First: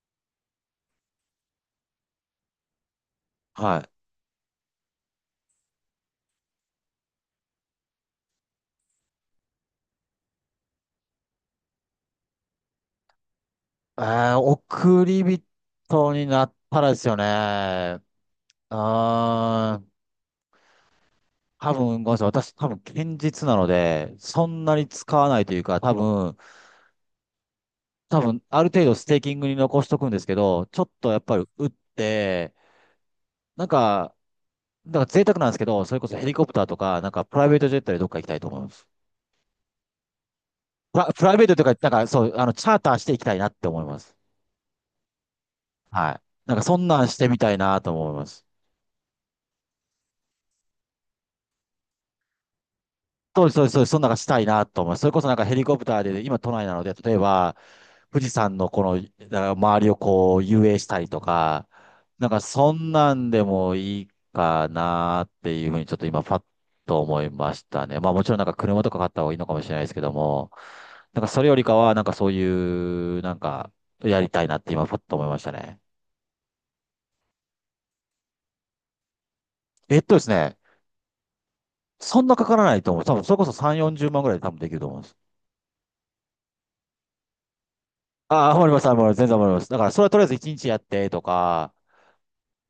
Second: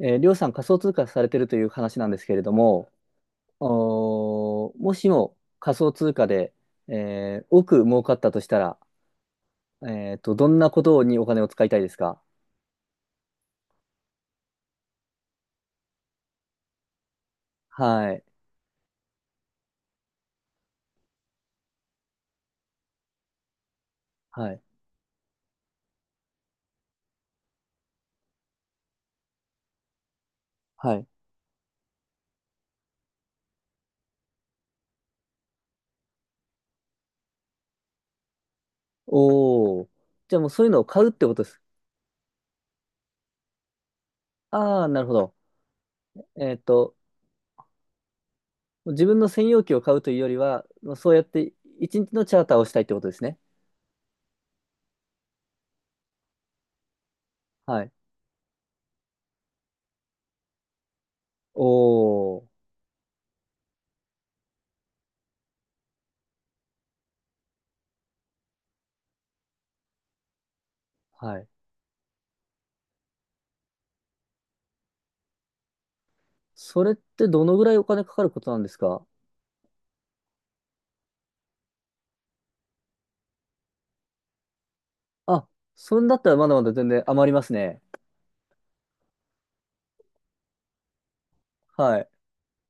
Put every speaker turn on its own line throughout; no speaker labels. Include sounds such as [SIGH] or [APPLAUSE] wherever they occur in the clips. りょうさん仮想通貨されてるという話なんですけれども、
はい。
もしも仮想通貨で、億儲かったとしたら、どんなことにお金を使いたいですか？
え送り人になったらですよね。
はい、
うーん。多分、ごめんなさい。私、多分、堅実なので、そ
はい、
んなに使わないというか、多分、ある程度ステーキングに残しとくんですけど、ちょっ
はい。
とやっぱり打って、なんか、なんか贅沢なんですけど、それこそヘリコプターとか、なんかプライベートジェットでどっか行きたいと思います。
おお、じゃあもうそういうのを買うっ
プ
てこ
ライ
と
ベー
で
ト
す。
とか、なんかそう、チャーターしていきたいなって思います。
ああ、なるほど。
はい。
え
なん
っ
か、そん
と、
なんしてみたいなと思います。
自分の専用機を買うというよりは、まあそうやって一日のチャーターをしたいってことですね。
そうです、そうです、そうです。そんなのがしたいなと思います。それこそなんかヘリコプターで、今都内なので、例えば、
はい。
富士山のこの、だから周りをこう遊泳したりと
お
か、なんか
お、
そんなんでもいいかなっていうふうにちょっと今パッと思いましたね。まあもちろんなんか車とか買った方がいいのかもしれないですけども、なんか
は
そ
い。
れよりかはなんかそういう、なんかやりたいなって今パッと思いましたね。
それってどのぐらいお金かかることなんですか？
えっとですね、そんなかからないと思う。多分それこそ3、40万ぐらいで多分できると思うんです。
あ、そんだったらまだまだ全然余りますね。
ああ、わかります、わかります。全然わかります。だから、それはとりあえず一日やってとか、
はい。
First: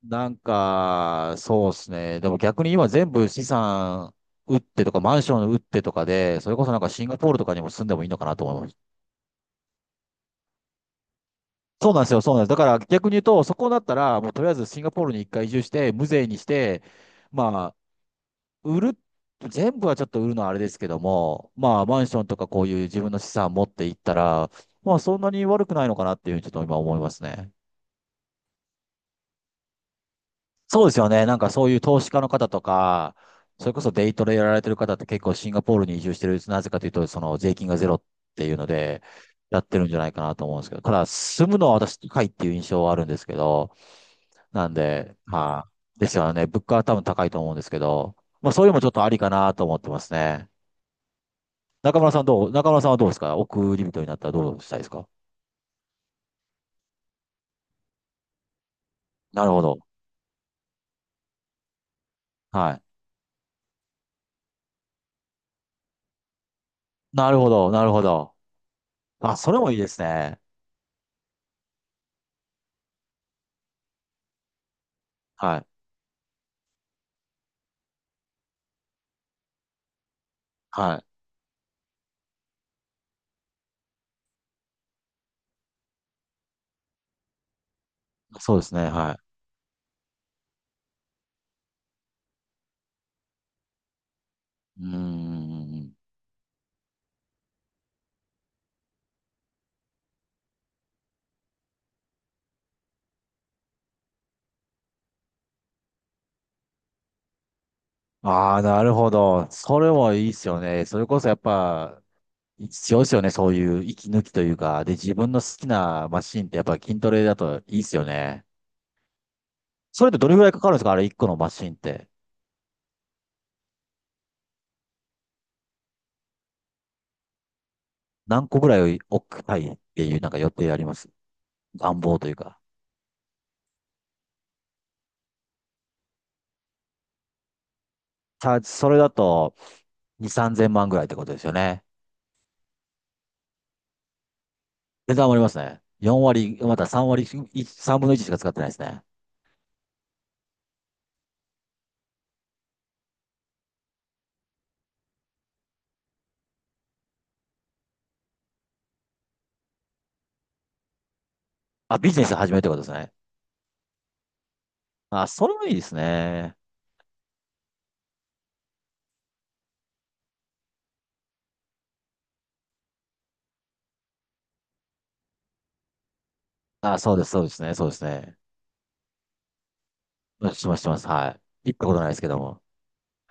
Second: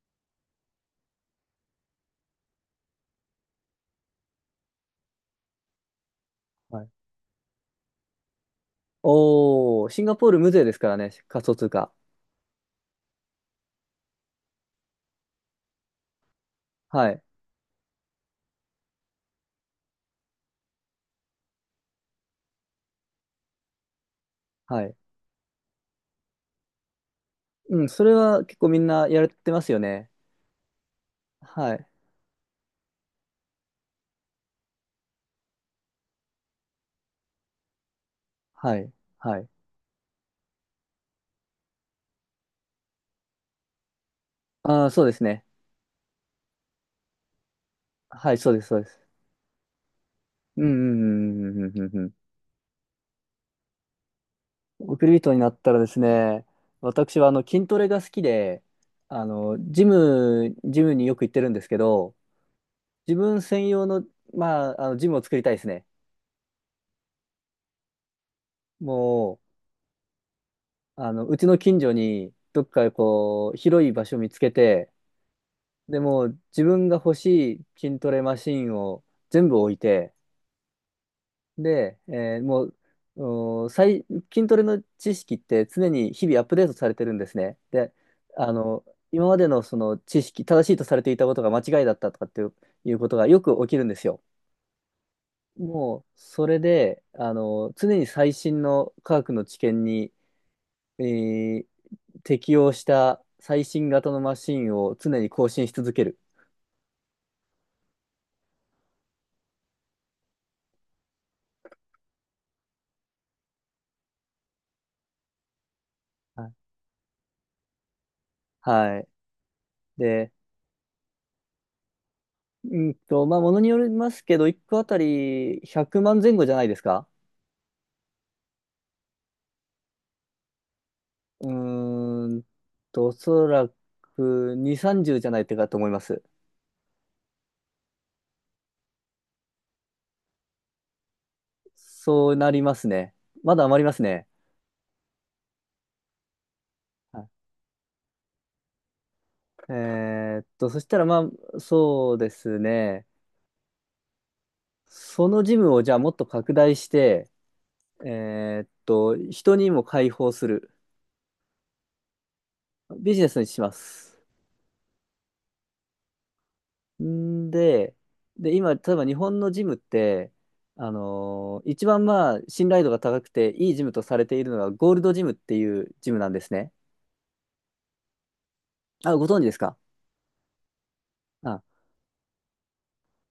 なんか、そうですね。でも逆に今全部資産売ってとか、マンション売ってとかで、それこそなん
はい。
かシンガポールとかにも住んでもいいのかなと思います。
おー、シンガポール無税ですからね、仮想通
そ
貨。
うなんですよ、そうなんです。だから逆に言うと、そこだったら、もうとりあえずシンガポールに一回移住して、無税にして、
はい。
まあ、売る、全部はちょっと売るのはあれですけども、まあ、マンションとかこういう自分の資産持っていったら、
は
ま
い。
あ、そんなに悪くないのかなっていうふうにちょっと今思いますね。
うん、それは結構みんなやれてますよね。
そうですよね。なんかそう
は
いう
い。
投資家の方とか、それこそデイトレやられてる方って結構シンガポールに移住してる、なぜかというと、その税金がゼロっていうの
はい。
で、
はい。
やってるんじゃないかなと思うんですけど、ただ住むのは私高いっていう印象はあるんですけど、なん
ああ、そうで
で、
すね。
まあ、ですよね。物価は多分高いと思うんですけど、
はい、
ま
そ
あ
うで
そう
す、
いうの
そ
も
う
ちょ
で
っ
す。
とありかなと思ってますね。
うん、うん、うん、うん、うん。うんうん、
中村さんはどうですか？億り人になったらどうしたいです
送
か？
り人になったらですね、私は筋トレが好きで、
なるほど。
ジムによく行ってるんですけど、
はい。
自分専用の、まあ、ジムを作りたいですね。
なるほど、なるほど。あ、
も
そ
う、
れもいいですね。
うちの近所に、どっかこう、広い場所見つけて、
はい。
でもう自分が欲しい筋トレマシンを全部置いて、
はい。
で、もう、お最、筋トレの知識って常に日々アップデートされてるんですね。で、あ
そうです
の、
ね。は
今
い。
までのその知識、正しいとされていたことが間違いだったとかっていう、いうことがよく起きるんですよ。
うーん。
もう、それで、常に最新の科学の知見に、えー適用した最新型のマシンを常に更新し続ける。
ああ、なるほど。それもいいっすよね。それこそやっぱ、必要っすよね。そういう息抜きというか。で、自分の好きなマシ
は
ンっ
い。
てやっぱ筋トレだといいっすよね。
はい。
それってど
で、
れぐらいかかるんですか？あれ1個のマシンって。
まあ、ものによりますけど、1個あたり100万前後じゃないですか？
何個ぐらい置きたいっていうなんか予定あります？
う
願望とい
ー
う
ん
か。
おそらく2、30じゅうじゃないかと思います。
チャージ、それだと2、3千万ぐらいってことですよね。
そうなりますね。まだ余りますね。
値段上がりますね。4割、また
は
3
い。
割、3分の1しか使ってないですね。
えそしたらまあ、そうですね。そのジムをじゃあもっと拡大して、人にも開放する。
あ、ビジネス始めるってことですね。
ビジネスにします。
あ、それもいいですね。
んで、で、今、例えば日本のジムって、一番まあ、信頼度が高くて、いいジムとされているのが、ゴールドジムっていうジムなんですね。
あ、そうです、そうですね、そうですね。
あ、ご存知ですか？
うん、します、します。は
あ、
い。行ったことないですけども。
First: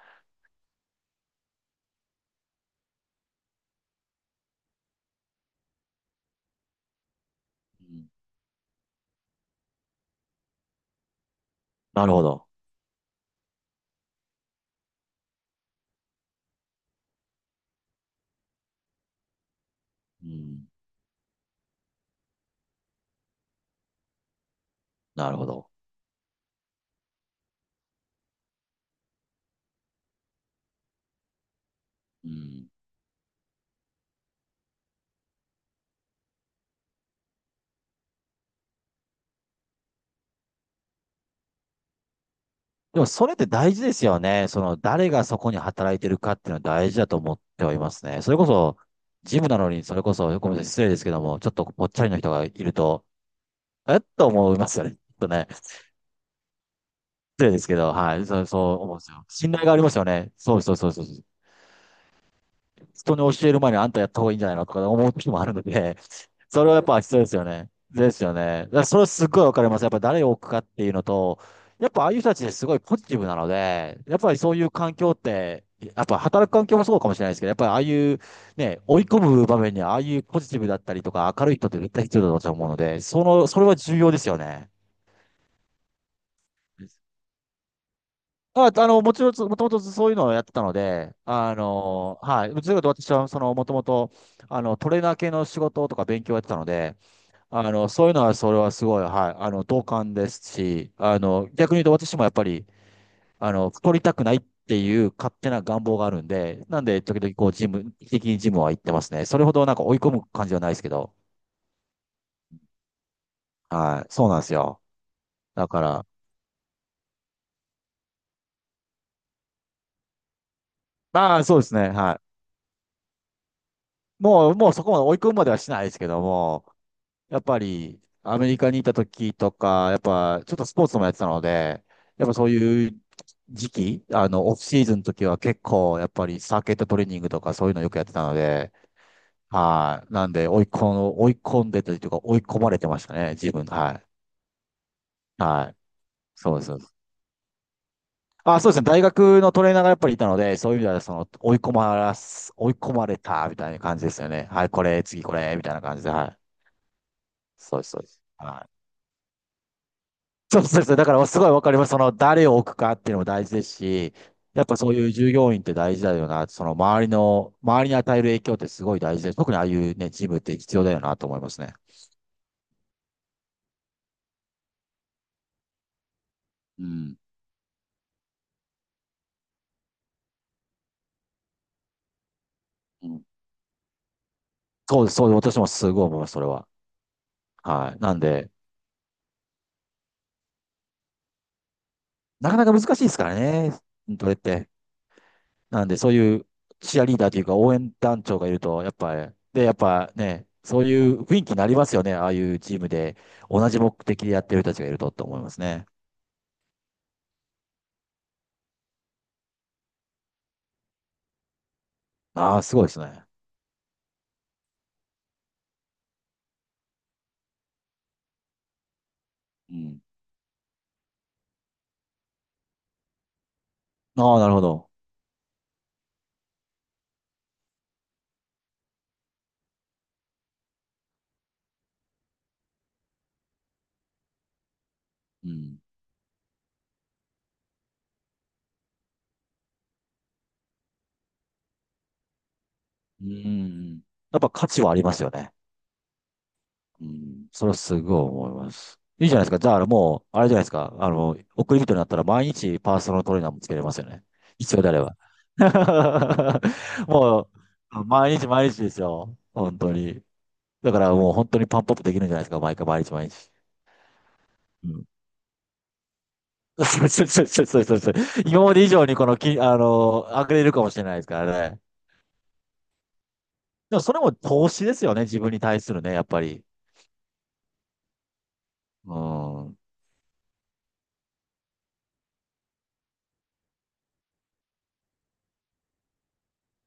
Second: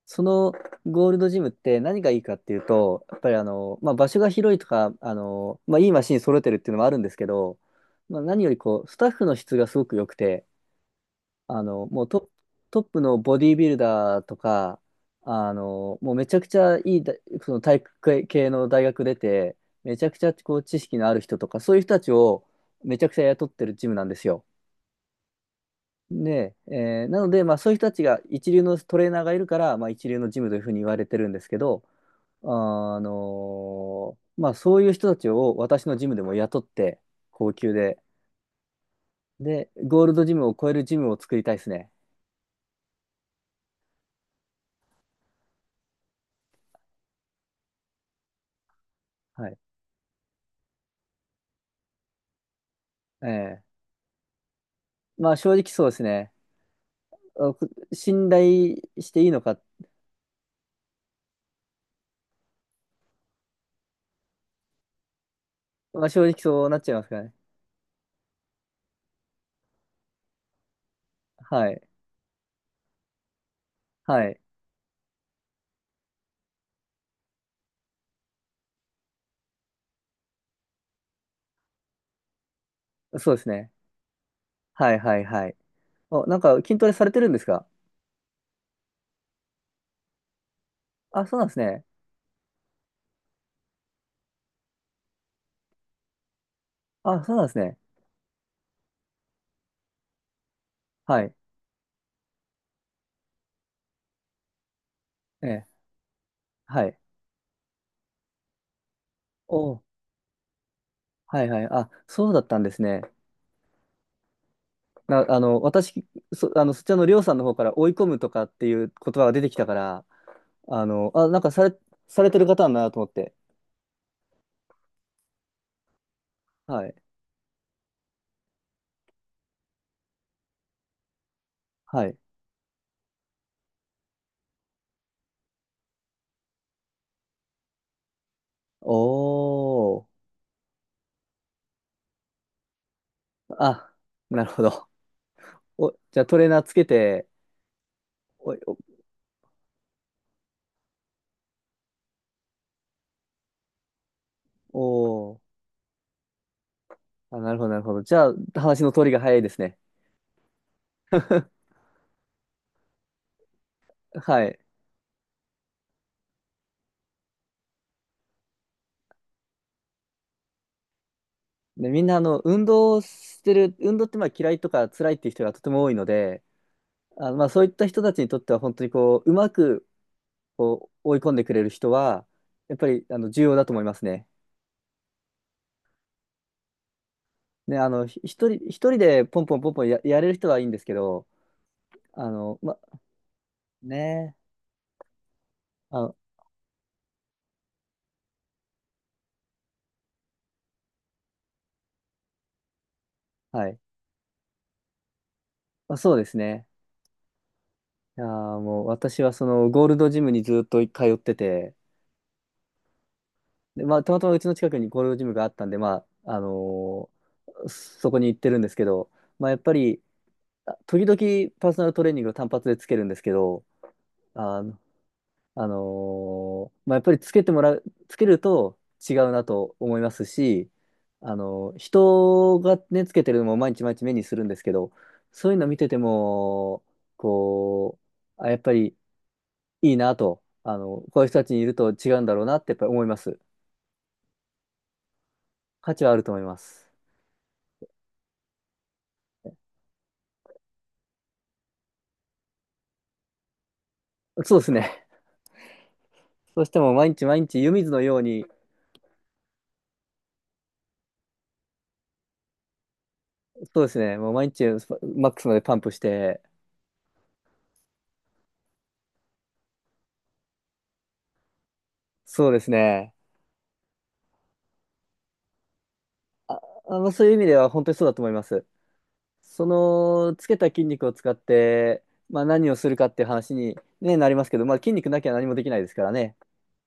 そのゴールドジムって何がいいかっていうと、やっぱりまあ、場所が広いとか、まあ、いいマシン揃えてるっていうのもあるんですけど、
うん。
まあ、何よりこう、スタッフの質がすごく良くて、も
な
う
るほど。
トップのボディービルダーとか、もうめちゃくちゃいいだ、その体育系の大学出て、めちゃくち
う
ゃこう
ん。
知識のある人とか、そういう人たちをめちゃくちゃ雇ってるジムなんですよ。
なるほど。
で、なので、まあそういう人たちが一流のトレーナーがいるから、まあ一流のジムというふうに言われてるんですけど、
うん。
まあそういう人たちを私のジムでも雇って、高級で、で、ゴールドジムを超えるジムを作りたいですね。
でも、それって大事ですよね。その、誰がそこに働いてるかっていうのは大事だと思ってはいますね。それこそ、ジ
は
ム
い。
なのに、それこそ、ごめんなさい、失礼ですけども、ちょっとぽっちゃりの人がいると、
ええ、
えっと思いますよね。ちょっと
まあ
ね、
正直そうですね。
失礼
あ
です
く
けど、はい、
信
そう、そ
頼
う思うんで
し
す
て
よ。
いいの
信
か。
頼がありますよね。そうそうそうそう。人に教える前にあんたやった方がいいんじゃないのとか思う時もあるので、
まあ正直
[LAUGHS] そ
そう
れは
なっ
やっ
ちゃい
ぱ
ますか
必要
ら
で
ね。
すよね。ですよね。だからそれはすっごいわかります。やっぱ誰を置くかっていうのと、
はい。
やっぱああいう人たちですごいポジティブなので、やっ
は
ぱり
い。
そういう環境って、やっぱ働く環境もそうかもしれないですけど、やっぱりああいうね、追い込む場面にああいうポジティブだったりとか明るい人って絶対必要だと私は思うので、そ
そうで
の、
す
それ
ね。
は重要ですよね。
はいはいはい。お、なんか筋トレされてるんですか？
あ、もちろん、もともとそういうのをやってたので、
あ、そうなんですね。
はい。どちらかというと私は、その、もともと、トレーナー系の仕事とか勉強をやってたので、
あ、そうなんですね。
そういうのは、それはすごい、はい。同感ですし、
はい。
逆に言うと私もやっぱり、太りたくないっていう勝
え
手な
え。
願望があるんで、な
は
ん
い。
で、時々、こう、ジム、定期的にジムは行ってますね。それほどなん
お、
か追い込む感じはないですけど、
はいはい。あ、そうだったんですね。
はい。そうなんですよ。だか
私、
ら、
そちらのりょうさんの方から追い込むとかっていう言葉が出てきたから、あ、
まあ、そうですね、は
されて
い。
る方なんだなと思って。
もう、もうそこまで追い込むまではしないですけども、
はい。
やっぱりアメリカにいた時とか、やっぱちょっとスポーツもやってたので、
はい。
やっぱそういう時期、オフシーズンの時は結構やっぱりサーキットトレーニングとかそういうのよくやってたので、
お
はい。
ー。
なんで追い込んでというか追い込まれてましたね、自分。
あ、
は
なるほど。
い。はい。
お、じゃあトレー
そう
ナ
で
ー
す。
つ
そうで
け
す。
て、
あ、そうで
お、
すね。大学のトレーナーがやっぱりいたので、そういう意味ではその追い込まれたみたいな感じですよね。はい、
お、
これ、次
お
こ
ー、
れ、みたいな感じで、はい。
あ、なるほど、な
そう
る
です、
ほ
そう
ど。
で
じ
す。
ゃあ、
は
話
い、
の通りが早いですね。
そうそうそう。だからすごいわかります。その誰を置くかっていうのも大事ですし、
はい。
やっぱそういう従業員って大事だよな。その周りの、周りに与える影響ってすごい大事です。特にああいうね、ジムって必要だよなと思いますね。
で、みんな、運動ってまあ嫌いとか辛いっていう人がとても多いので、
うん。
まあそういった人たちにとっては本当にこう、うまくこう追い込んでくれる人は、やっぱり
うん、
重要だと思いますね。
そうです、そうです。私もすごい思います、それは。
ね、
はい。なん
ひ一
で、
人、一人でポンポンポンポンやれる人はいいんですけど、
なかなか
ま、
難しいですからね、筋
ね、
れって。なんで、
あ
そう
の、
いうチアリーダーというか応援団長がいると、やっぱり、で、やっぱね、そういう雰囲気になりますよね。ああいうチームで、
は
同
い。
じ目的でやってる人たちがいるとって思いますね。
まあ、そうですね。いやーもう私はそのゴールドジムにずっと通ってて、
ああ、すごいですね。
で、まあ、たまたまうちの近くにゴールドジムがあったんで、まあ、そこに行ってるんですけど、まあ、やっぱ
うん。
り、あ時々パーソナルトレーニングを単発でつけるんですけど、
ああ、なる
あ
ほ
の、
ど。
あのまあ、やっぱりつけると違うなと思いますし、人がね、つけてるのも毎日毎日目にするんですけど、
う
そういうの見
ん。
てても、こう、あ、やっぱりいいなと、こういう人たちにいると違うんだろうなってやっぱり思いま
う
す。
ん。やっぱ価値はありますよね。
価値はあると思います。
うん。それはすごい思います。いいじゃないですか。じゃあ、もう、あれじゃないですか。送り人になったら毎日パーソナルトレーナーもつけれますよね。
そうです
必要であれ
ね。
ば。
そ
[LAUGHS]
うしても毎日毎
も
日湯水の
う、
よう
毎
に、
日毎日ですよ。本当に。だからもう本当にパンプアップできるんじゃないですか。毎回毎日毎日。
そうですね、もう毎日
うん。
マックスまでパンプして、
[LAUGHS] そうそうそうそうそうそう。今まで以上にこのき、あの、上げれるかもしれないですからね。
そうですね、
でもそれも投資ですよね。自分に対するね、やっぱ
あ、
り。
そういう意味では本当にそうだと思います。
う
そ
ん。
の、つけた筋肉を使って、まあ何をするかっていう話に、ね、なりますけど、まあ筋肉なきゃ何もできないですからね。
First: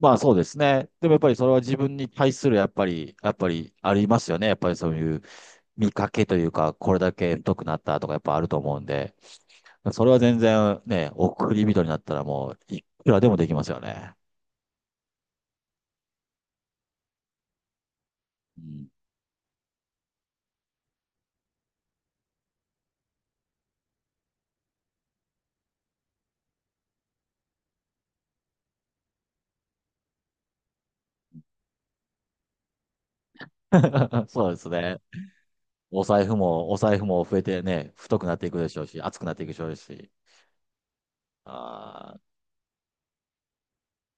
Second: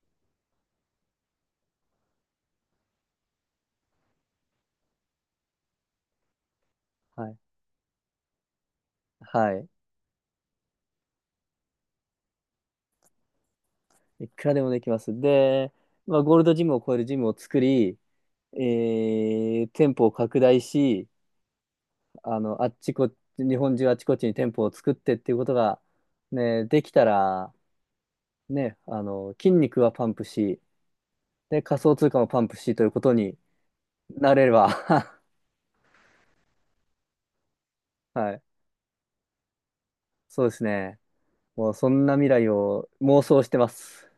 まあそうですね。でもやっぱりそれは自分に対するやっぱり、やっぱりありますよね。やっぱりそういう見かけというか、これだ
は
け
い。
太くなったとかやっぱあると思うんで、
はい。
それは全然ね、送り人になったらもういくらでもできますよね。
いくらでもできます。で、まあゴールドジムを超えるジムを作り、え
うん。
店舗を拡大し、あっちこっち、日本中あっちこっちに店舗を作ってっていうことが、ね、できたら、ね、筋肉はパンプし、で、仮想通貨もパンプしということに
[LAUGHS]
なれ
そう
れ
です
ば、
ね。
[LAUGHS]
お財布も、お財布も増えてね、太く
は
なっ
い、
ていくでしょうし、厚くなっていくでしょうし。
そうですね。もうそん
あーま
な
あ
未来を妄想してます。